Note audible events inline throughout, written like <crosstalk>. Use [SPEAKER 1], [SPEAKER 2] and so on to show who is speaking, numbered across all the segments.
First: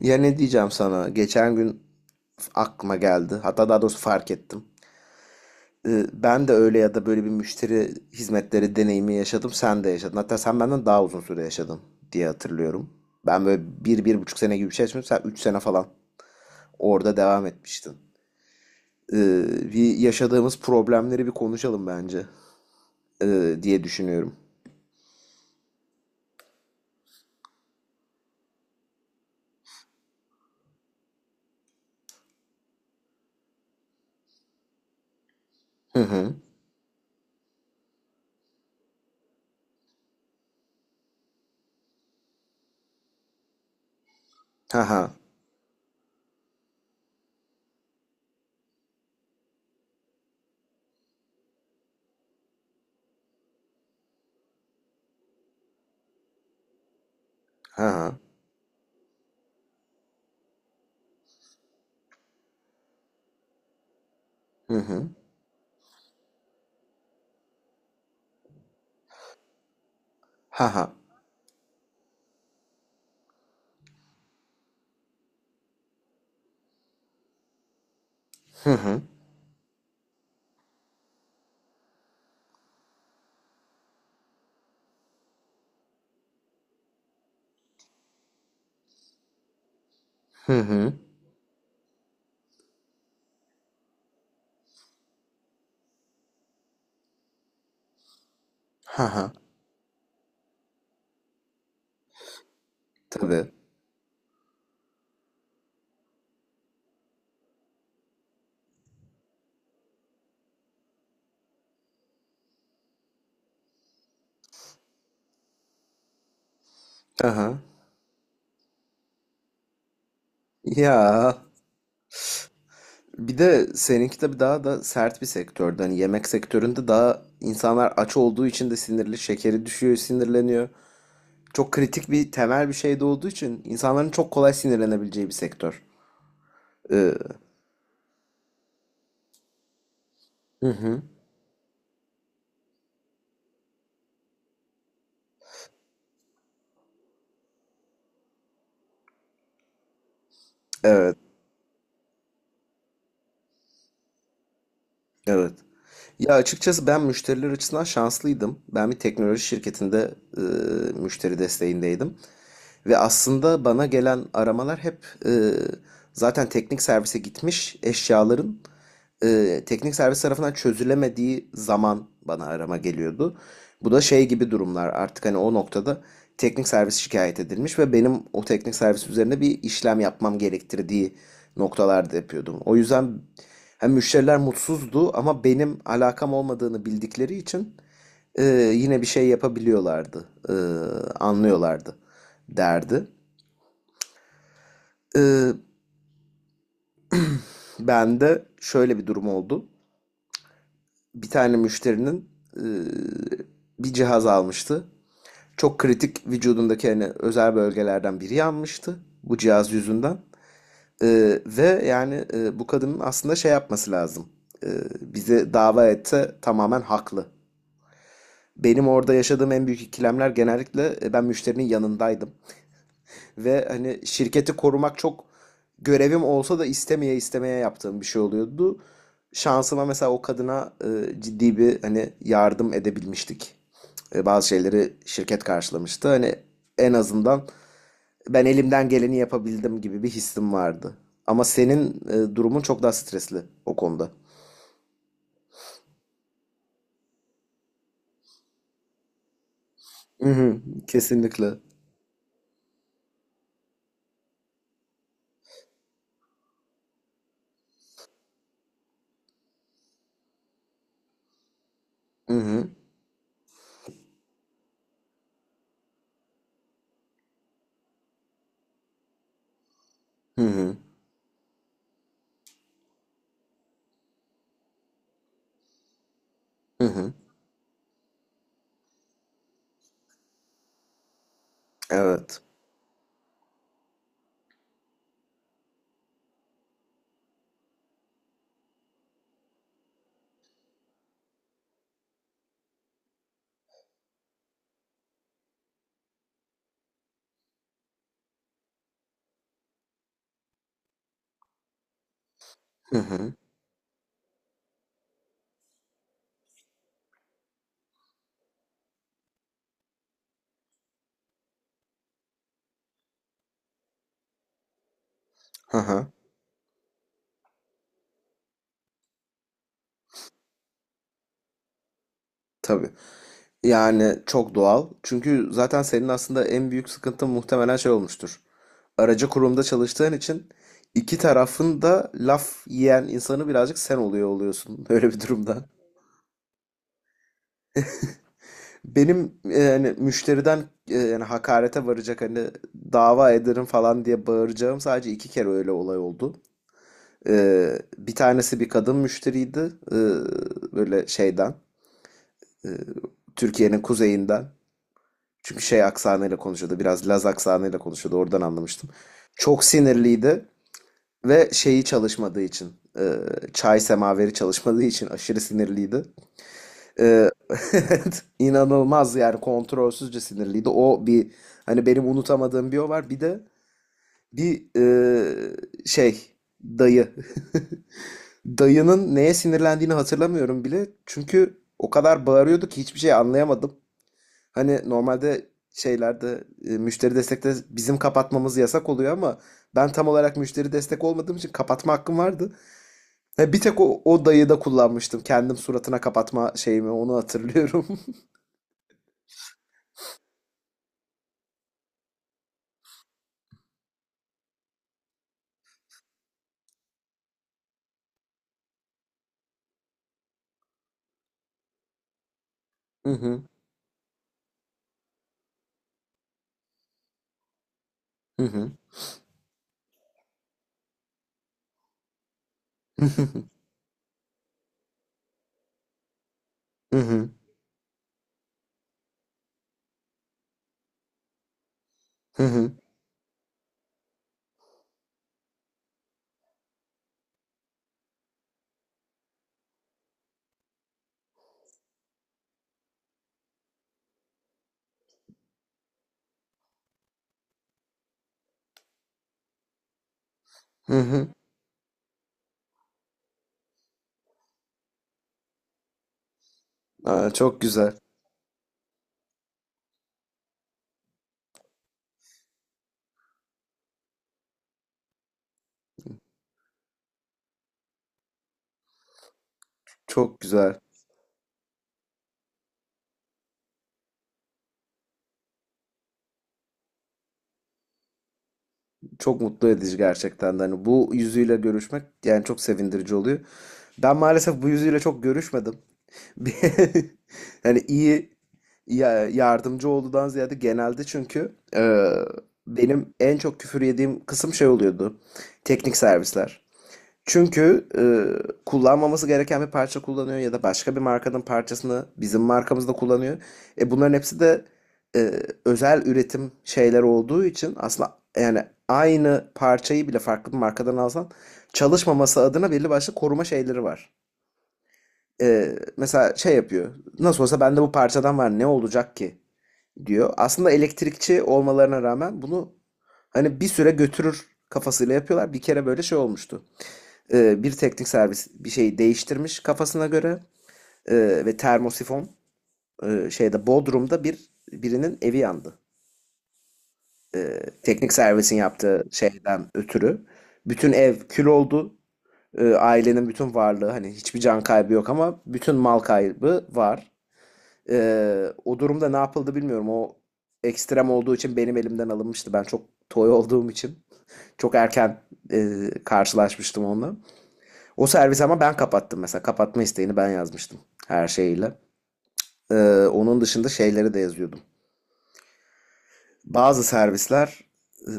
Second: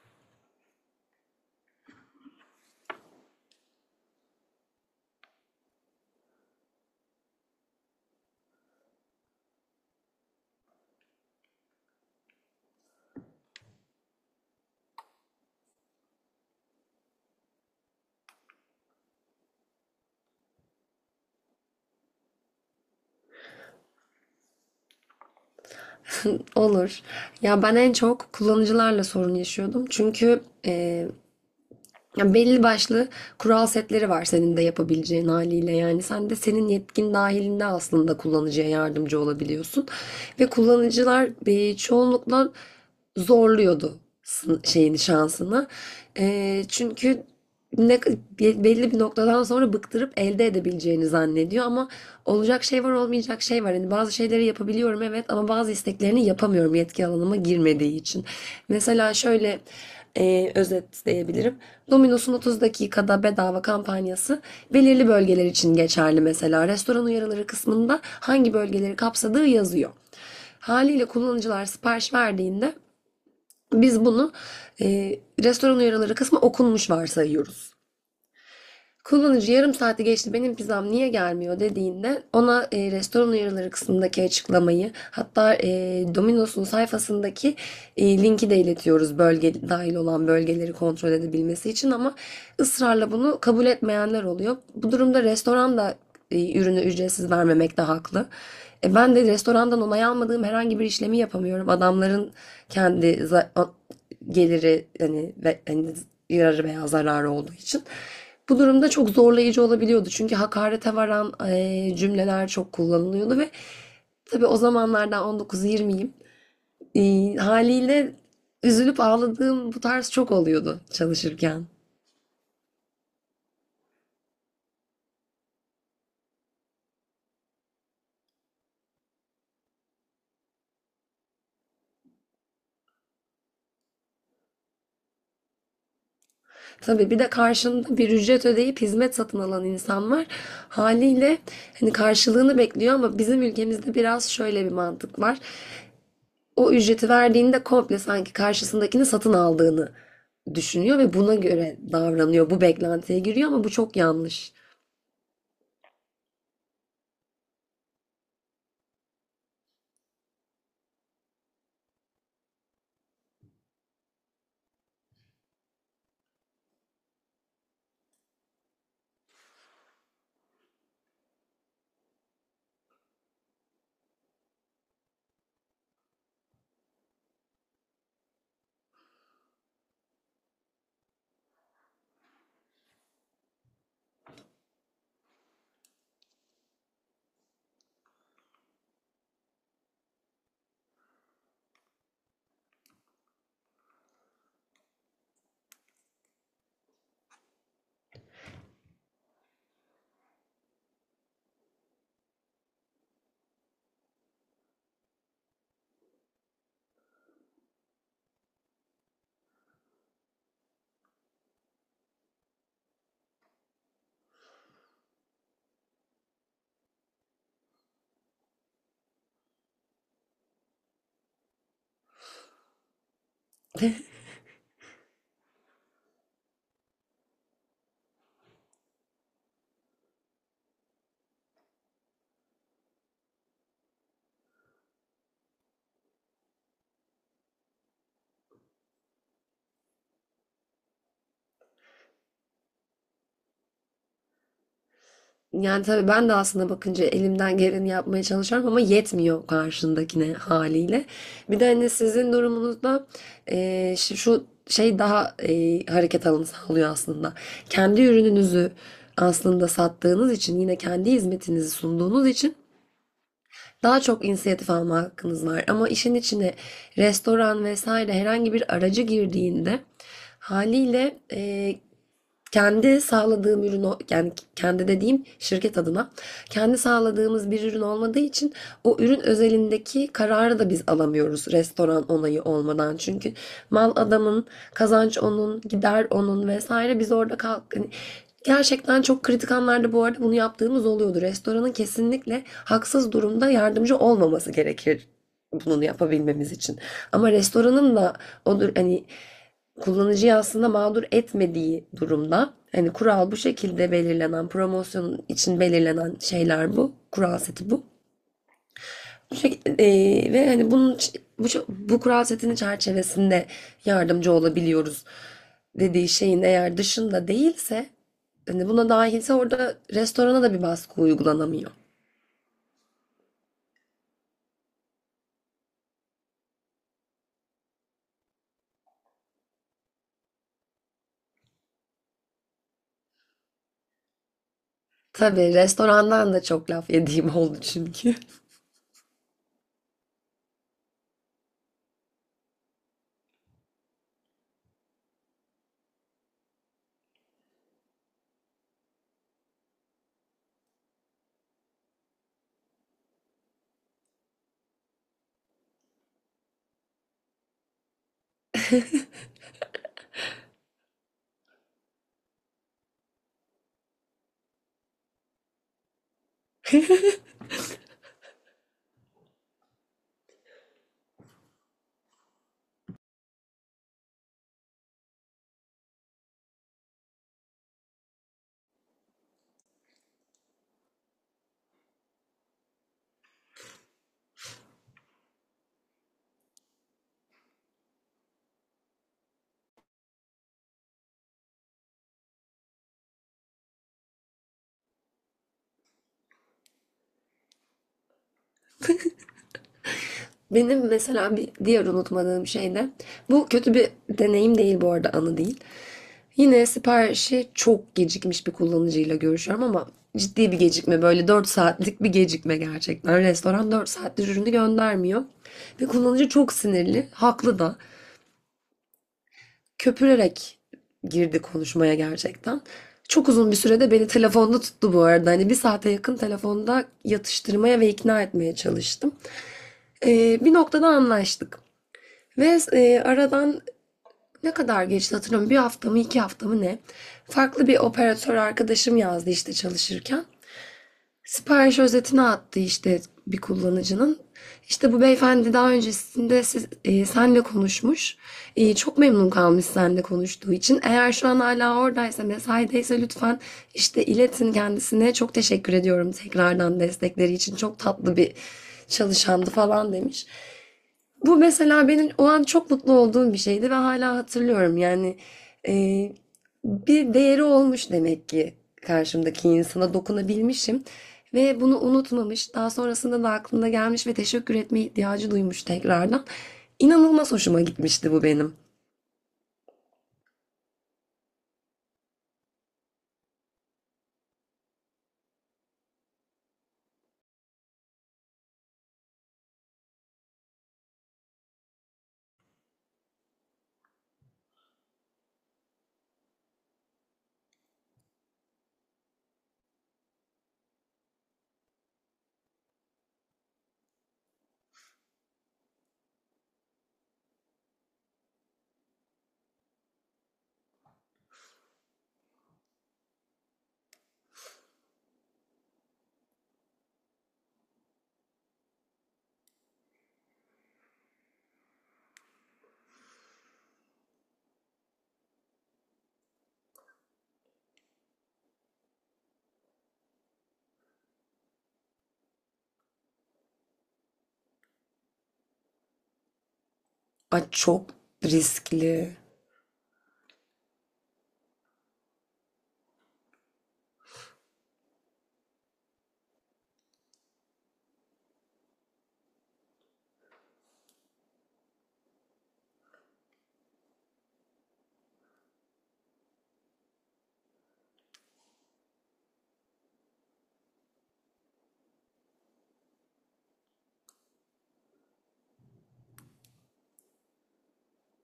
[SPEAKER 1] Ya ne diyeceğim sana? Geçen gün aklıma geldi. Hatta daha doğrusu fark ettim. Ben de öyle ya da böyle bir müşteri hizmetleri deneyimi yaşadım. Sen de yaşadın. Hatta sen benden daha uzun süre yaşadın diye hatırlıyorum. Ben böyle bir, 1,5 sene gibi bir şey yaşamıştım. Sen 3 sene falan orada devam etmiştin. Bir yaşadığımız problemleri bir konuşalım bence diye düşünüyorum.
[SPEAKER 2] Olur. Ya ben en çok kullanıcılarla sorun yaşıyordum. Çünkü ya belli başlı kural setleri var senin de yapabileceğin haliyle.
[SPEAKER 1] Hı
[SPEAKER 2] Yani sen
[SPEAKER 1] hı.
[SPEAKER 2] de senin yetkin dahilinde aslında kullanıcıya yardımcı olabiliyorsun. Ve kullanıcılar çoğunlukla zorluyordu
[SPEAKER 1] Ha
[SPEAKER 2] şeyini
[SPEAKER 1] ha.
[SPEAKER 2] şansını. Çünkü ne, belli bir noktadan sonra bıktırıp elde edebileceğini zannediyor ama olacak şey var olmayacak şey var. Yani bazı şeyleri yapabiliyorum evet ama bazı isteklerini yapamıyorum yetki alanıma
[SPEAKER 1] Ha
[SPEAKER 2] girmediği
[SPEAKER 1] ha.
[SPEAKER 2] için. Mesela şöyle özetleyebilirim. Domino's'un 30 dakikada bedava kampanyası
[SPEAKER 1] Hı hı.
[SPEAKER 2] belirli bölgeler için geçerli mesela. Restoran uyarıları kısmında hangi bölgeleri kapsadığı yazıyor.
[SPEAKER 1] Ha ha.
[SPEAKER 2] Haliyle kullanıcılar sipariş verdiğinde biz bunu restoran uyarıları kısmı okunmuş varsayıyoruz.
[SPEAKER 1] Hı hı.
[SPEAKER 2] Kullanıcı yarım saati geçti benim pizzam niye gelmiyor dediğinde ona restoran uyarıları kısmındaki açıklamayı hatta Domino's'un sayfasındaki linki de iletiyoruz bölge dahil olan
[SPEAKER 1] Hı
[SPEAKER 2] bölgeleri
[SPEAKER 1] hı.
[SPEAKER 2] kontrol edebilmesi için ama ısrarla bunu kabul etmeyenler oluyor. Bu durumda restoran da ürünü ücretsiz vermemekte haklı.
[SPEAKER 1] Ha
[SPEAKER 2] Ben de
[SPEAKER 1] ha.
[SPEAKER 2] restorandan onay almadığım herhangi bir işlemi yapamıyorum. Adamların kendi
[SPEAKER 1] Tabii.
[SPEAKER 2] geliri hani, ve, hani yararı veya zararı olduğu için. Bu durumda çok zorlayıcı olabiliyordu. Çünkü hakarete varan cümleler çok kullanılıyordu ve tabii o zamanlardan 19-20'yim.
[SPEAKER 1] Ha ha.
[SPEAKER 2] Haliyle üzülüp ağladığım bu tarz çok oluyordu
[SPEAKER 1] Ya.
[SPEAKER 2] çalışırken.
[SPEAKER 1] Bir de seninki tabii daha da sert bir sektördü. Hani yemek sektöründe daha insanlar aç olduğu için de sinirli, şekeri düşüyor, sinirleniyor. Çok kritik bir temel bir şey de olduğu için insanların çok kolay sinirlenebileceği bir sektör.
[SPEAKER 2] Tabii
[SPEAKER 1] Ee,
[SPEAKER 2] bir de karşında bir ücret ödeyip hizmet satın alan insan var.
[SPEAKER 1] hı hı,
[SPEAKER 2] Haliyle hani karşılığını bekliyor ama bizim ülkemizde biraz şöyle bir mantık var. O ücreti verdiğinde komple sanki karşısındakini satın aldığını düşünüyor ve
[SPEAKER 1] evet,
[SPEAKER 2] buna göre davranıyor. Bu beklentiye giriyor ama bu çok yanlış.
[SPEAKER 1] evet. Ya açıkçası ben müşteriler açısından şanslıydım. Ben bir teknoloji şirketinde müşteri desteğindeydim. Ve aslında bana gelen aramalar hep e, zaten teknik servise gitmiş eşyaların teknik servis tarafından çözülemediği zaman bana arama geliyordu. Bu da şey gibi durumlar artık hani o noktada teknik servis şikayet edilmiş ve benim o teknik servis üzerine bir işlem yapmam gerektirdiği noktalarda yapıyordum. O yüzden hem müşteriler mutsuzdu ama benim alakam olmadığını bildikleri için e, yine bir şey yapabiliyorlardı, anlıyorlardı derdi. E, ben de şöyle bir durum oldu. Bir tane müşterinin e, bir cihaz almıştı. Çok kritik vücudundaki hani özel bölgelerden biri yanmıştı bu cihaz yüzünden. Ve yani bu kadının aslında şey yapması lazım. E, bizi dava etse tamamen haklı. Benim orada yaşadığım en büyük ikilemler genellikle ben müşterinin yanındaydım. Ve hani
[SPEAKER 2] <laughs>
[SPEAKER 1] şirketi korumak çok görevim olsa da istemeye istemeye yaptığım bir şey oluyordu. Şansıma mesela o kadına ciddi bir hani yardım edebilmiştik. Bazı şeyleri şirket karşılamıştı. Hani en azından ben elimden geleni yapabildim gibi bir hissim vardı. Ama senin durumun çok daha stresli o konuda.
[SPEAKER 2] Yani tabii ben de aslında bakınca elimden geleni yapmaya çalışıyorum ama yetmiyor
[SPEAKER 1] Hı
[SPEAKER 2] karşındakine
[SPEAKER 1] hı,
[SPEAKER 2] haliyle.
[SPEAKER 1] kesinlikle.
[SPEAKER 2] Bir de hani sizin durumunuzda şu şey daha hareket alanı sağlıyor aslında. Kendi ürününüzü aslında sattığınız için yine kendi hizmetinizi sunduğunuz
[SPEAKER 1] Hı
[SPEAKER 2] için
[SPEAKER 1] hı,
[SPEAKER 2] daha çok inisiyatif alma hakkınız var. Ama işin içine restoran vesaire herhangi bir aracı girdiğinde
[SPEAKER 1] hı hı,
[SPEAKER 2] haliyle kendi sağladığım ürün yani kendi dediğim şirket adına kendi
[SPEAKER 1] hı hı.
[SPEAKER 2] sağladığımız bir ürün olmadığı için o ürün özelindeki kararı da biz alamıyoruz restoran
[SPEAKER 1] Evet.
[SPEAKER 2] onayı olmadan. Çünkü mal adamın, kazanç onun, gider onun vesaire biz orada kalk hani gerçekten çok kritik anlarda bu arada bunu yaptığımız oluyordu. Restoranın kesinlikle haksız durumda yardımcı olmaması gerekir bunu yapabilmemiz için. Ama restoranın da odur hani kullanıcıyı aslında mağdur etmediği durumda hani
[SPEAKER 1] Hı
[SPEAKER 2] kural
[SPEAKER 1] hı,
[SPEAKER 2] bu şekilde belirlenen promosyon için belirlenen şeyler bu. Kural seti bu. Ve hani bunun bu kural setinin çerçevesinde yardımcı olabiliyoruz
[SPEAKER 1] hı hı.
[SPEAKER 2] dediği şeyin eğer dışında değilse hani buna dahilse orada restorana da bir baskı uygulanamıyor.
[SPEAKER 1] Tabii. Yani çok doğal. Çünkü zaten senin aslında en büyük sıkıntın muhtemelen şey olmuştur. Aracı kurumda çalıştığın için iki tarafın da laf yiyen insanı birazcık sen oluyorsun <laughs> öyle bir
[SPEAKER 2] Tabii
[SPEAKER 1] durumda.
[SPEAKER 2] restorandan da çok laf yediğim oldu çünkü.
[SPEAKER 1] Benim yani müşteriden yani hakarete varacak hani dava ederim falan diye bağıracağım sadece 2 kere öyle olay oldu. Bir tanesi bir kadın müşteriydi. Ee, böyle şeyden e, Türkiye'nin kuzeyinden. Çünkü şey aksanıyla konuşuyordu. Biraz Laz aksanıyla konuşuyordu. Oradan anlamıştım. Çok sinirliydi ve şeyi çalışmadığı için e, çay semaveri çalışmadığı için aşırı sinirliydi. E, <laughs> inanılmaz yani kontrolsüzce sinirliydi. O bir hani benim unutamadığım bir o var. Bir de bir şey dayı. <laughs> Dayının neye sinirlendiğini hatırlamıyorum bile. Çünkü o kadar bağırıyordu ki hiçbir şey anlayamadım. Hani normalde şeylerde müşteri destekte bizim kapatmamız yasak oluyor ama ben tam olarak müşteri destek olmadığım için kapatma hakkım vardı. Ha, bir tek o dayı da kullanmıştım. Kendim suratına kapatma şeyimi onu hatırlıyorum. <laughs>
[SPEAKER 2] <laughs> Benim mesela bir diğer unutmadığım şey de bu kötü bir deneyim değil bu arada anı değil. Yine siparişi çok gecikmiş bir kullanıcıyla görüşüyorum ama ciddi bir gecikme böyle 4 saatlik bir gecikme
[SPEAKER 1] Hı
[SPEAKER 2] gerçekten.
[SPEAKER 1] hı,
[SPEAKER 2] Restoran 4 saattir ürünü göndermiyor ve kullanıcı çok sinirli, haklı da.
[SPEAKER 1] hı hı,
[SPEAKER 2] Köpürerek girdi konuşmaya gerçekten. Çok uzun bir
[SPEAKER 1] <laughs>
[SPEAKER 2] sürede beni telefonda tuttu bu arada. Hani bir saate yakın telefonda
[SPEAKER 1] hı hı,
[SPEAKER 2] yatıştırmaya ve ikna etmeye çalıştım. Bir noktada anlaştık.
[SPEAKER 1] hı
[SPEAKER 2] Ve
[SPEAKER 1] hı,
[SPEAKER 2] aradan ne kadar geçti hatırlamıyorum. Bir hafta mı 2 hafta mı ne? Farklı bir operatör arkadaşım yazdı işte çalışırken. Sipariş özetini attı işte bir kullanıcının. İşte bu beyefendi daha öncesinde senle konuşmuş. Çok memnun kalmış senle konuştuğu için.
[SPEAKER 1] hı hı.
[SPEAKER 2] Eğer şu
[SPEAKER 1] Hı.
[SPEAKER 2] an hala oradaysa, mesaideyse lütfen işte iletin kendisine. Çok teşekkür ediyorum tekrardan destekleri
[SPEAKER 1] Aa,
[SPEAKER 2] için.
[SPEAKER 1] çok
[SPEAKER 2] Çok
[SPEAKER 1] güzel.
[SPEAKER 2] tatlı bir çalışandı falan demiş. Bu mesela benim o an çok mutlu olduğum bir şeydi ve hala hatırlıyorum. Yani e, bir değeri olmuş demek ki karşımdaki insana
[SPEAKER 1] Çok
[SPEAKER 2] dokunabilmişim
[SPEAKER 1] güzel.
[SPEAKER 2] ve bunu unutmamış. Daha sonrasında da aklına gelmiş ve teşekkür etme ihtiyacı duymuş tekrardan. İnanılmaz hoşuma gitmişti bu benim.
[SPEAKER 1] Çok mutlu edici gerçekten de. Hani bu yüzüyle görüşmek yani çok sevindirici oluyor. Ben maalesef bu yüzüyle çok görüşmedim. <laughs> Hani iyi yardımcı olduğundan ziyade genelde çünkü benim en çok küfür yediğim kısım şey oluyordu. Teknik servisler. Çünkü kullanmaması gereken bir parça kullanıyor ya da başka bir markanın parçasını bizim markamızda kullanıyor. Bunların hepsi de e, özel üretim şeyler olduğu için aslında yani aynı parçayı bile farklı bir markadan alsan çalışmaması adına belli başlı koruma şeyleri var, mesela şey yapıyor. Nasıl olsa bende bu parçadan var ne olacak ki diyor. Aslında elektrikçi olmalarına rağmen bunu hani bir süre götürür kafasıyla yapıyorlar. Bir kere böyle şey olmuştu. Bir teknik servis bir şeyi değiştirmiş kafasına göre. E, ve termosifon şeyde Bodrum'da bir birinin evi yandı.
[SPEAKER 2] Ay çok
[SPEAKER 1] Teknik servisin yaptığı
[SPEAKER 2] riskli.
[SPEAKER 1] şeyden ötürü. Bütün ev kül oldu. Ailenin bütün varlığı hani hiçbir can kaybı yok ama bütün mal kaybı var. O durumda ne yapıldı bilmiyorum. O ekstrem olduğu için benim elimden alınmıştı. Ben çok toy olduğum için çok erken karşılaşmıştım onunla. O servisi ama ben kapattım mesela. Kapatma isteğini ben yazmıştım her şeyiyle. Onun dışında şeyleri de yazıyordum. Bazı servisler eee,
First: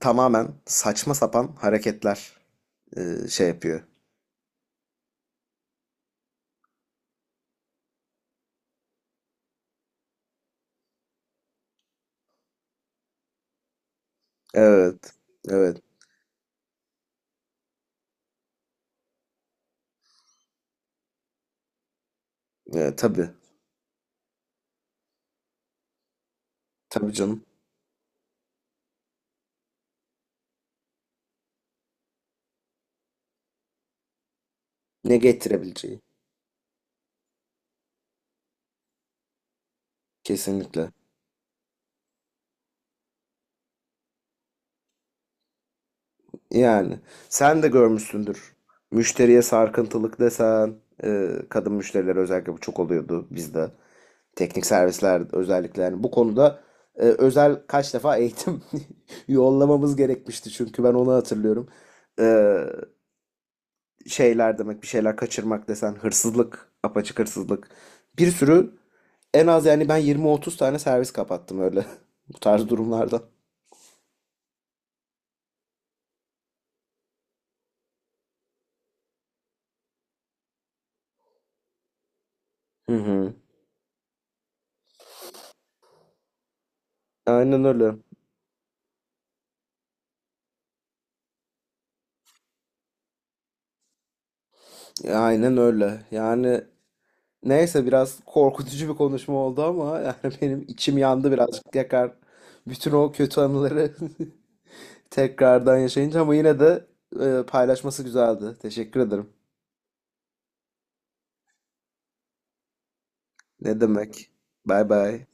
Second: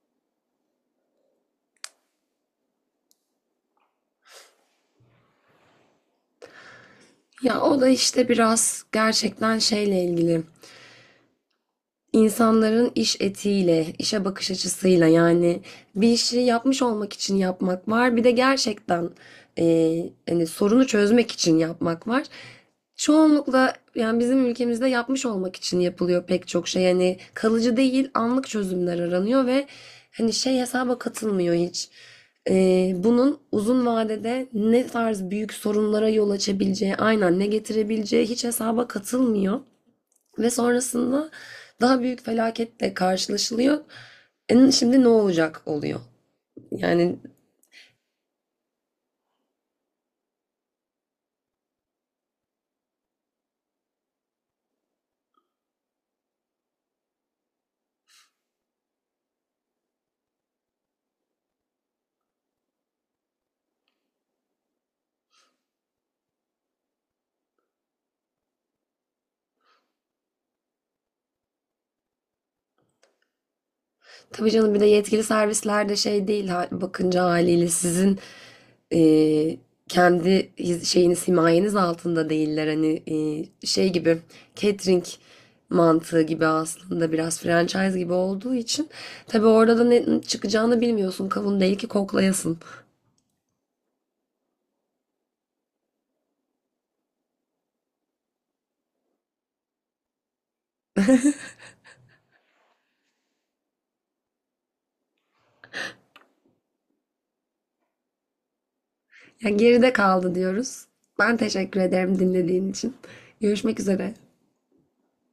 [SPEAKER 1] tamamen saçma sapan hareketler, şey yapıyor.
[SPEAKER 2] Ya o da işte biraz gerçekten şeyle ilgili. İnsanların iş etiğiyle, işe bakış açısıyla
[SPEAKER 1] Evet,
[SPEAKER 2] yani
[SPEAKER 1] evet,
[SPEAKER 2] bir işi yapmış olmak için yapmak var. Bir de gerçekten hani sorunu çözmek için yapmak var.
[SPEAKER 1] evet, tabii,
[SPEAKER 2] Çoğunlukla yani bizim ülkemizde yapmış olmak için yapılıyor pek çok şey.
[SPEAKER 1] tabii
[SPEAKER 2] Yani
[SPEAKER 1] canım.
[SPEAKER 2] kalıcı değil, anlık çözümler aranıyor ve hani şey hesaba katılmıyor hiç. Bunun uzun vadede ne
[SPEAKER 1] Ne
[SPEAKER 2] tarz büyük
[SPEAKER 1] getirebileceği
[SPEAKER 2] sorunlara yol açabileceği, aynen ne getirebileceği hiç hesaba katılmıyor. Ve
[SPEAKER 1] kesinlikle.
[SPEAKER 2] sonrasında daha büyük felaketle karşılaşılıyor. Şimdi ne olacak oluyor.
[SPEAKER 1] Yani
[SPEAKER 2] Yani
[SPEAKER 1] sen de görmüşsündür. Müşteriye sarkıntılık desen, kadın müşteriler özellikle bu çok oluyordu bizde. Teknik servisler özellikle yani bu konuda özel kaç defa eğitim <laughs> yollamamız gerekmişti çünkü ben onu hatırlıyorum. E, şeyler demek bir şeyler kaçırmak desen hırsızlık, apaçık hırsızlık. Bir sürü en az yani ben 20-30 tane servis kapattım öyle <laughs> bu tarz durumlarda.
[SPEAKER 2] tabii canım bir de yetkili servisler de şey değil bakınca haliyle sizin e, kendi şeyiniz himayeniz altında değiller.
[SPEAKER 1] Hı
[SPEAKER 2] Hani
[SPEAKER 1] hı.
[SPEAKER 2] şey gibi catering mantığı gibi aslında biraz
[SPEAKER 1] Aynen öyle.
[SPEAKER 2] franchise gibi olduğu için tabii orada da ne çıkacağını bilmiyorsun. Kavun değil ki koklayasın.
[SPEAKER 1] Aynen öyle. Yani neyse biraz korkutucu bir konuşma oldu ama yani <laughs> benim içim yandı birazcık yakar. Bütün o kötü anıları <laughs> tekrardan yaşayınca ama yine de paylaşması güzeldi. Teşekkür ederim.
[SPEAKER 2] Ya geride kaldı diyoruz. Ben teşekkür ederim dinlediğin için. Görüşmek
[SPEAKER 1] Ne
[SPEAKER 2] üzere.
[SPEAKER 1] demek? Bay bay.